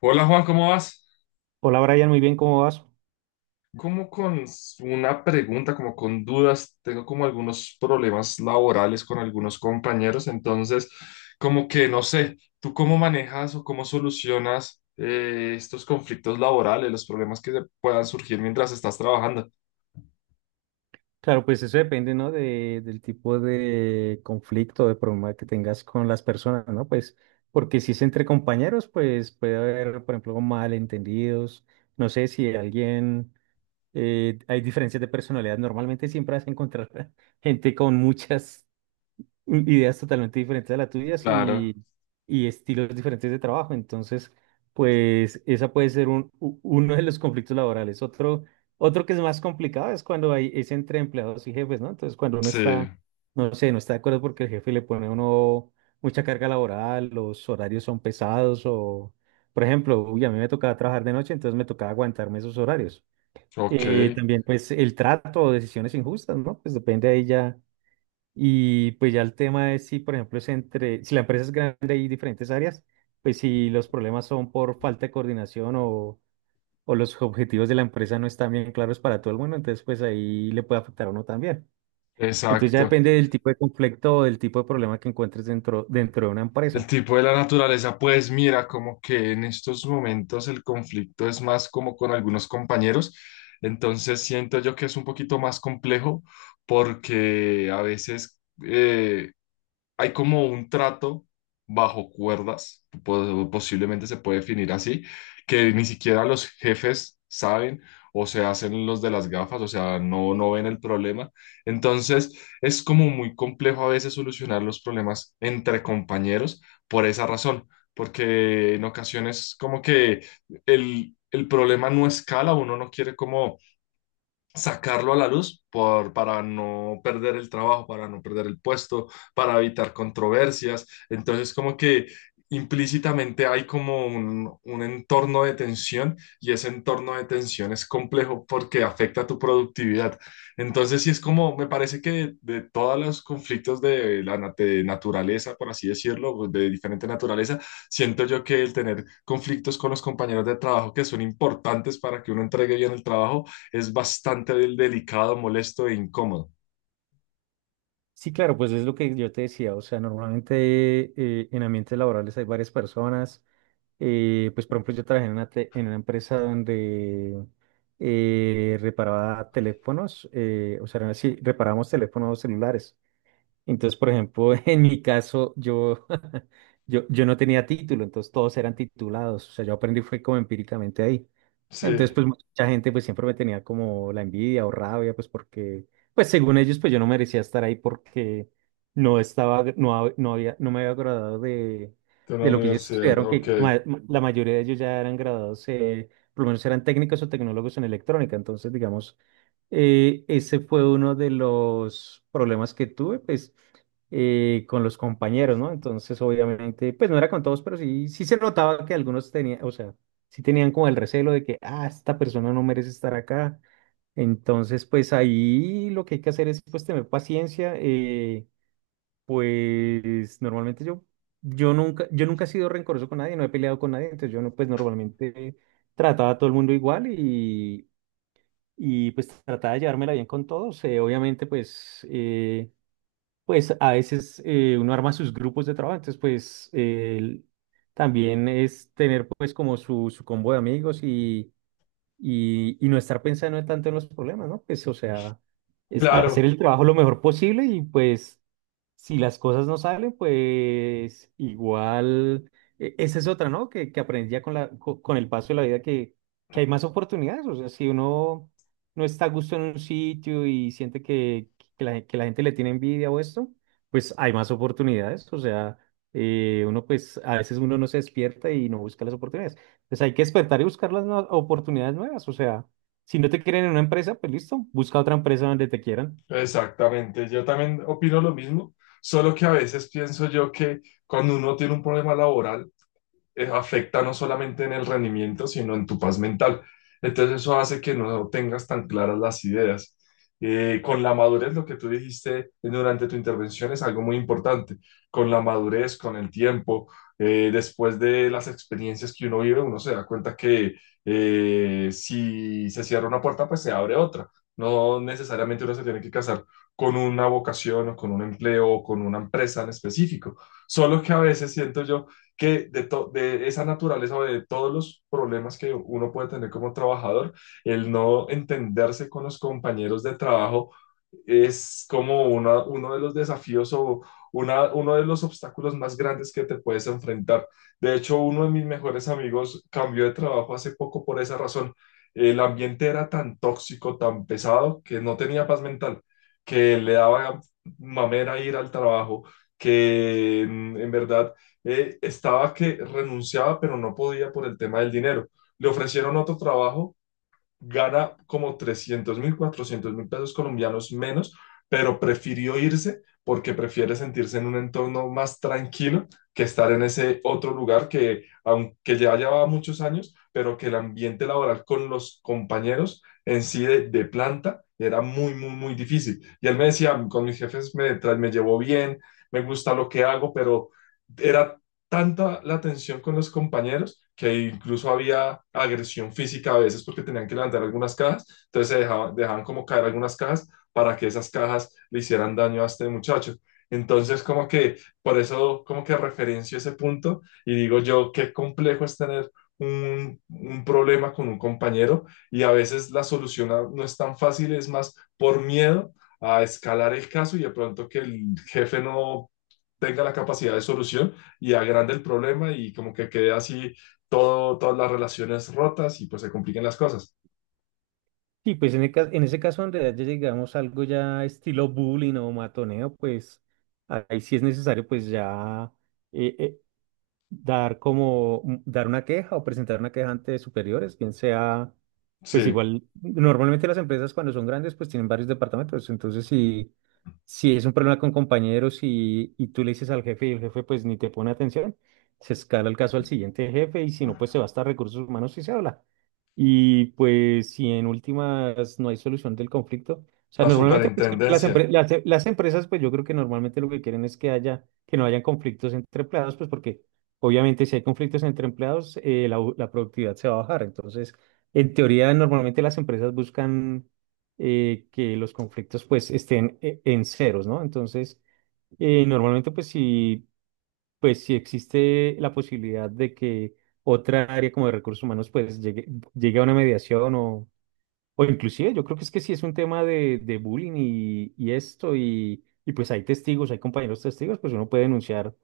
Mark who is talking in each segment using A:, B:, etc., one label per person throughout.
A: Hola Juan, ¿cómo vas?
B: Hola Brian, muy bien, ¿cómo vas?
A: Como con una pregunta, como con dudas, tengo como algunos problemas laborales con algunos compañeros, entonces como que no sé, ¿tú cómo manejas o cómo solucionas estos conflictos laborales, los problemas que puedan surgir mientras estás trabajando?
B: Claro, pues eso depende, ¿no? Del tipo de conflicto, de problema que tengas con las personas, ¿no? Pues porque si es entre compañeros, pues puede haber, por ejemplo, malentendidos, no sé si alguien, hay diferencias de personalidad, normalmente siempre vas a encontrar gente con muchas, ideas totalmente diferentes a las tuyas
A: Claro,
B: y estilos diferentes de trabajo. Entonces, pues esa puede ser uno de los conflictos laborales. Otro que es más complicado es cuando hay, es entre empleados y jefes, ¿no? Entonces, cuando uno
A: sí,
B: está, no sé, no está de acuerdo porque el jefe le pone a uno mucha carga laboral, los horarios son pesados o, por ejemplo, uy, a mí me tocaba trabajar de noche, entonces me tocaba aguantarme esos horarios.
A: ok,
B: También, pues, el trato o decisiones injustas, ¿no? Pues depende ahí ya y pues ya el tema es si, por ejemplo, es entre, si la empresa es grande y diferentes áreas, pues si los problemas son por falta de coordinación o los objetivos de la empresa no están bien claros para todo el mundo, entonces pues ahí le puede afectar a uno también. Entonces ya
A: exacto.
B: depende del tipo de conflicto o del tipo de problema que encuentres dentro de una
A: El
B: empresa.
A: tipo de la naturaleza, pues mira, como que en estos momentos el conflicto es más como con algunos compañeros, entonces siento yo que es un poquito más complejo porque a veces hay como un trato bajo cuerdas, posiblemente se puede definir así, que ni siquiera los jefes saben o se hacen los de las gafas, o sea, no, no ven el problema. Entonces, es como muy complejo a veces solucionar los problemas entre compañeros por esa razón, porque en ocasiones como que el problema no escala, uno no quiere como sacarlo a la luz por, para no perder el trabajo, para no perder el puesto, para evitar controversias. Entonces, como que implícitamente hay como un entorno de tensión y ese entorno de tensión es complejo porque afecta a tu productividad. Entonces, sí es como, me parece que de todos los conflictos de la de naturaleza, por así decirlo, de diferente naturaleza, siento yo que el tener conflictos con los compañeros de trabajo que son importantes para que uno entregue bien el trabajo, es bastante delicado, molesto e incómodo.
B: Sí, claro, pues es lo que yo te decía, o sea, normalmente en ambientes laborales hay varias personas pues por ejemplo yo trabajé en una empresa donde reparaba teléfonos, o sea, sí, reparábamos teléfonos celulares. Entonces, por ejemplo, en mi caso, yo, yo no tenía título, entonces todos eran titulados. O sea, yo aprendí fue como empíricamente ahí.
A: Sí,
B: Entonces,
A: de
B: pues mucha gente pues siempre me tenía como la envidia o rabia, pues porque, pues según ellos, pues yo no merecía estar ahí porque no estaba, no, no había, no me había graduado
A: una
B: de lo que ellos
A: universidad,
B: estudiaron, que
A: ok.
B: la mayoría de ellos ya eran graduados, por lo menos eran técnicos o tecnólogos en electrónica. Entonces, digamos, ese fue uno de los problemas que tuve, pues, con los compañeros, ¿no? Entonces, obviamente, pues no era con todos, pero sí, sí se notaba que algunos tenían, o sea, sí tenían como el recelo de que, ah, esta persona no merece estar acá. Entonces, pues ahí lo que hay que hacer es, pues, tener paciencia. Pues, normalmente yo, yo nunca he sido rencoroso con nadie, no he peleado con nadie, entonces yo no, pues, normalmente trataba a todo el mundo igual y pues trataba de llevármela bien con todos. Obviamente, pues, pues a veces uno arma sus grupos de trabajo, entonces pues también es tener pues como su combo de amigos y, y no estar pensando tanto en los problemas, ¿no? Pues o sea, es hacer
A: Claro,
B: el trabajo lo mejor posible y pues si las cosas no salen, pues igual, esa es otra, ¿no? Que aprendí ya con con el paso de la vida que hay más oportunidades. O sea, si uno no está a gusto en un sitio y siente que, que la gente le tiene envidia o esto, pues hay más oportunidades. O sea, uno pues a veces uno no se despierta y no busca las oportunidades. Pues hay que despertar y buscar las oportunidades nuevas. O sea, si no te quieren en una empresa, pues listo, busca otra empresa donde te quieran.
A: exactamente. Yo también opino lo mismo, solo que a veces pienso yo que cuando uno tiene un problema laboral, afecta no solamente en el rendimiento, sino en tu paz mental. Entonces eso hace que no tengas tan claras las ideas. Con la madurez, lo que tú dijiste durante tu intervención es algo muy importante. Con la madurez, con el tiempo, después de las experiencias que uno vive, uno se da cuenta que si se cierra una puerta, pues se abre otra. No necesariamente uno se tiene que casar con una vocación o con un empleo o con una empresa en específico. Solo que a veces siento yo que de, de esa naturaleza o de todos los problemas que uno puede tener como trabajador, el no entenderse con los compañeros de trabajo es como uno de los desafíos o una, uno de los obstáculos más grandes que te puedes enfrentar. De hecho, uno de mis mejores amigos cambió de trabajo hace poco por esa razón. El ambiente era tan tóxico, tan pesado, que no tenía paz mental, que le daba mamera ir al trabajo, que en verdad estaba que renunciaba, pero no podía por el tema del dinero. Le ofrecieron otro trabajo, gana como 300 mil, 400 mil pesos colombianos menos, pero prefirió irse porque prefiere sentirse en un entorno más tranquilo que estar en ese otro lugar que, aunque ya llevaba muchos años, pero que el ambiente laboral con los compañeros en sí de planta era muy, muy, muy difícil. Y él me decía, con mis jefes me, me llevo bien, me gusta lo que hago, pero era tanta la tensión con los compañeros que incluso había agresión física a veces porque tenían que levantar algunas cajas, entonces se dejaban, dejaban como caer algunas cajas para que esas cajas le hicieran daño a este muchacho. Entonces, como que por eso, como que referencio ese punto y digo yo, qué complejo es tener un problema con un compañero y a veces la solución no es tan fácil, es más por miedo a escalar el caso y de pronto que el jefe no tenga la capacidad de solución y agranda el problema y como que quede así todo, todas las relaciones rotas y pues se compliquen las cosas.
B: Sí, pues en ese caso, en realidad, ya llegamos a algo ya estilo bullying o matoneo, pues ahí sí es necesario, pues ya eh, eh, dar como dar una queja o presentar una queja ante superiores, bien sea, pues
A: Sí,
B: igual, normalmente las empresas cuando son grandes pues tienen varios departamentos, entonces si es un problema con compañeros y tú le dices al jefe y el jefe pues ni te pone atención, se escala el caso al siguiente jefe y si no pues se va hasta recursos humanos y se habla. Y pues si en últimas no hay solución del conflicto, o sea,
A: a
B: normalmente pues,
A: superintendencia.
B: las empresas pues yo creo que normalmente lo que quieren es que haya, que no hayan conflictos entre empleados pues porque obviamente, si hay conflictos entre empleados, la productividad se va a bajar. Entonces, en teoría, normalmente las empresas buscan que los conflictos pues estén en ceros, ¿no? Entonces, normalmente pues si existe la posibilidad de que otra área como de recursos humanos pues llegue, llegue a una mediación o inclusive yo creo que es que sí es un tema de bullying y esto, y pues hay testigos, hay compañeros testigos, pues uno puede denunciar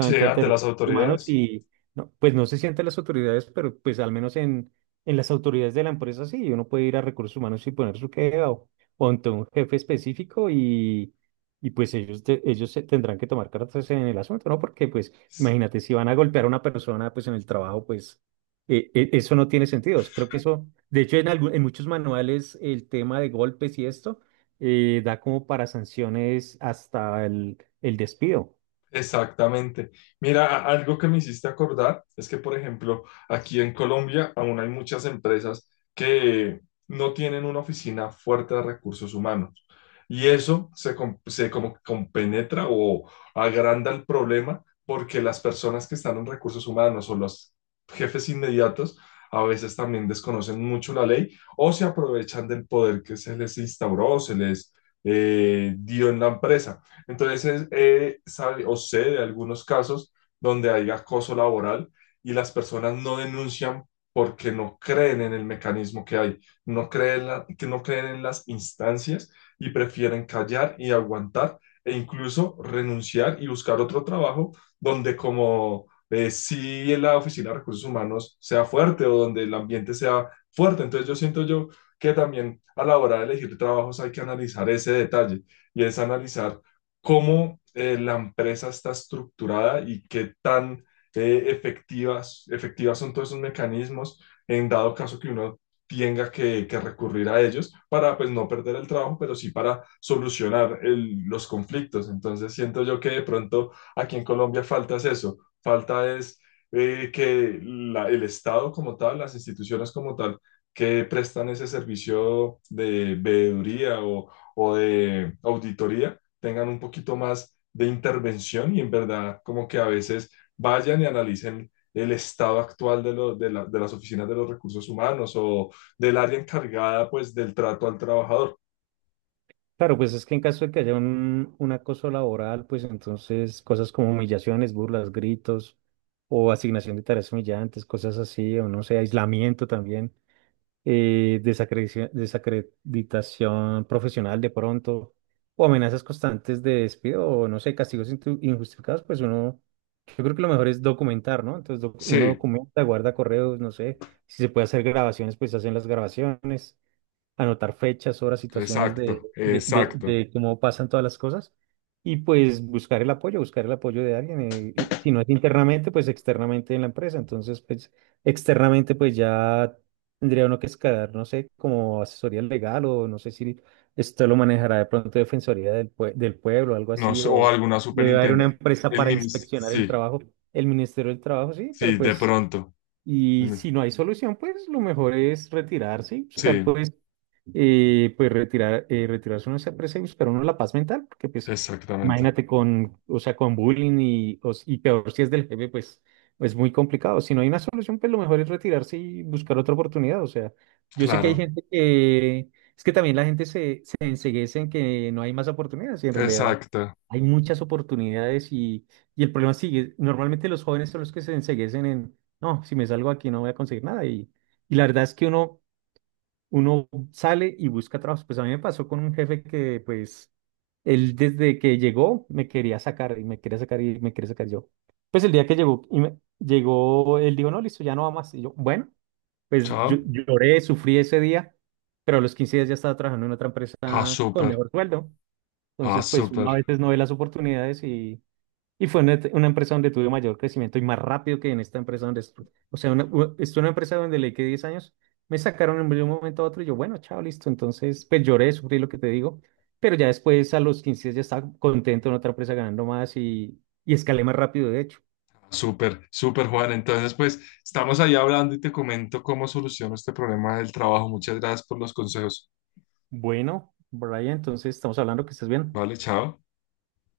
A: Sí,
B: ante
A: ante
B: recursos
A: las
B: humanos
A: autoridades.
B: y no, pues no se sienten las autoridades, pero pues al menos en las autoridades de la empresa sí, uno puede ir a recursos humanos y poner su queja o ante un jefe específico y pues ellos se tendrán que tomar cartas en el asunto, ¿no? Porque pues imagínate, si van a golpear a una persona pues en el trabajo, pues eso no tiene sentido. Creo que eso, de hecho, en muchos manuales el tema de golpes y esto da como para sanciones hasta el despido.
A: Exactamente. Mira, algo que me hiciste acordar es que, por ejemplo, aquí en Colombia aún hay muchas empresas que no tienen una oficina fuerte de recursos humanos. Y eso se, se como compenetra o agranda el problema porque las personas que están en recursos humanos o los jefes inmediatos a veces también desconocen mucho la ley o se aprovechan del poder que se les instauró o se les dio en la empresa. Entonces, sabe o sé de algunos casos donde hay acoso laboral y las personas no denuncian porque no creen en el mecanismo que hay, no creen, que no creen en las instancias y prefieren callar y aguantar e incluso renunciar y buscar otro trabajo donde como si la Oficina de Recursos Humanos sea fuerte o donde el ambiente sea fuerte. Entonces yo siento yo que también a la hora de elegir trabajos hay que analizar ese detalle y es analizar cómo la empresa está estructurada y qué tan efectivas son todos esos mecanismos en dado caso que uno tenga que recurrir a ellos para pues no perder el trabajo, pero sí para solucionar los conflictos. Entonces siento yo que de pronto aquí en Colombia falta es eso, falta es que el Estado como tal, las instituciones como tal, que prestan ese servicio de veeduría o de auditoría, tengan un poquito más de intervención y en verdad como que a veces vayan y analicen el estado actual de, de de las oficinas de los recursos humanos o del área encargada pues del trato al trabajador.
B: Claro, pues es que en caso de que haya un acoso laboral, pues entonces cosas como humillaciones, burlas, gritos o asignación de tareas humillantes, cosas así, o no sé, aislamiento también. Desacreditación profesional de pronto, o amenazas constantes de despido, o no sé, castigos injustificados, pues uno, yo creo que lo mejor es documentar, ¿no? Entonces uno
A: Sí,
B: documenta, guarda correos, no sé, si se puede hacer grabaciones, pues hacen las grabaciones anotar fechas, horas, situaciones de,
A: exacto, exacto.
B: de cómo pasan todas las cosas y pues buscar el apoyo de alguien. Y si no es internamente, pues externamente en la empresa. Entonces, pues externamente, pues ya tendría uno que escalar, no sé, como asesoría legal o no sé si esto lo manejará de pronto Defensoría del Pueblo, algo
A: No
B: así,
A: sé, o
B: o
A: alguna
B: debe haber una
A: superintendente.
B: empresa
A: El
B: para
A: ministro,
B: inspeccionar el
A: sí,
B: trabajo, el Ministerio del Trabajo, sí, pero
A: sí, de
B: pues...
A: pronto. El
B: Y
A: min-
B: si no hay solución, pues lo mejor es retirarse y buscar
A: Sí,
B: pues retirarse uno de esa presa y buscar uno la paz mental, porque pues
A: exactamente.
B: imagínate con, con bullying y, y peor si es del jefe, pues es muy complicado. Si no hay una solución, pues lo mejor es retirarse y buscar otra oportunidad. O sea, yo sé que hay
A: Claro,
B: gente que, es que también la gente se, se enceguece en que no hay más oportunidades y en realidad
A: exacto.
B: hay muchas oportunidades y el problema sigue. Normalmente los jóvenes son los que se enceguecen en, no, si me salgo aquí no voy a conseguir nada y... Y la verdad es que uno sale y busca trabajo. Pues a mí me pasó con un jefe que, pues, él desde que llegó me quería sacar y me quería sacar y me quería sacar yo. Pues el día que llegó, llegó, él dijo, no, listo, ya no va más. Y yo, bueno, pues yo
A: Chao.
B: lloré, sufrí ese día, pero a los 15 días ya estaba trabajando en otra empresa
A: Ah,
B: con
A: súper,
B: mejor sueldo.
A: ah,
B: Entonces, pues uno
A: súper.
B: a veces no ve las oportunidades y fue una empresa donde tuve mayor crecimiento y más rápido que en esta empresa donde estuve. O sea, estuve en una empresa donde le quedé 10 años, me sacaron de un momento a otro y yo, bueno, chao, listo. Entonces, pues lloré, sufrí lo que te digo, pero ya después a los 15 días ya estaba contento en otra empresa ganando más y escalé más rápido, de hecho.
A: Súper, súper, Juan. Entonces, pues estamos ahí hablando y te comento cómo soluciono este problema del trabajo. Muchas gracias por los consejos.
B: Bueno, Brian, entonces estamos hablando que estás bien.
A: Vale, chao.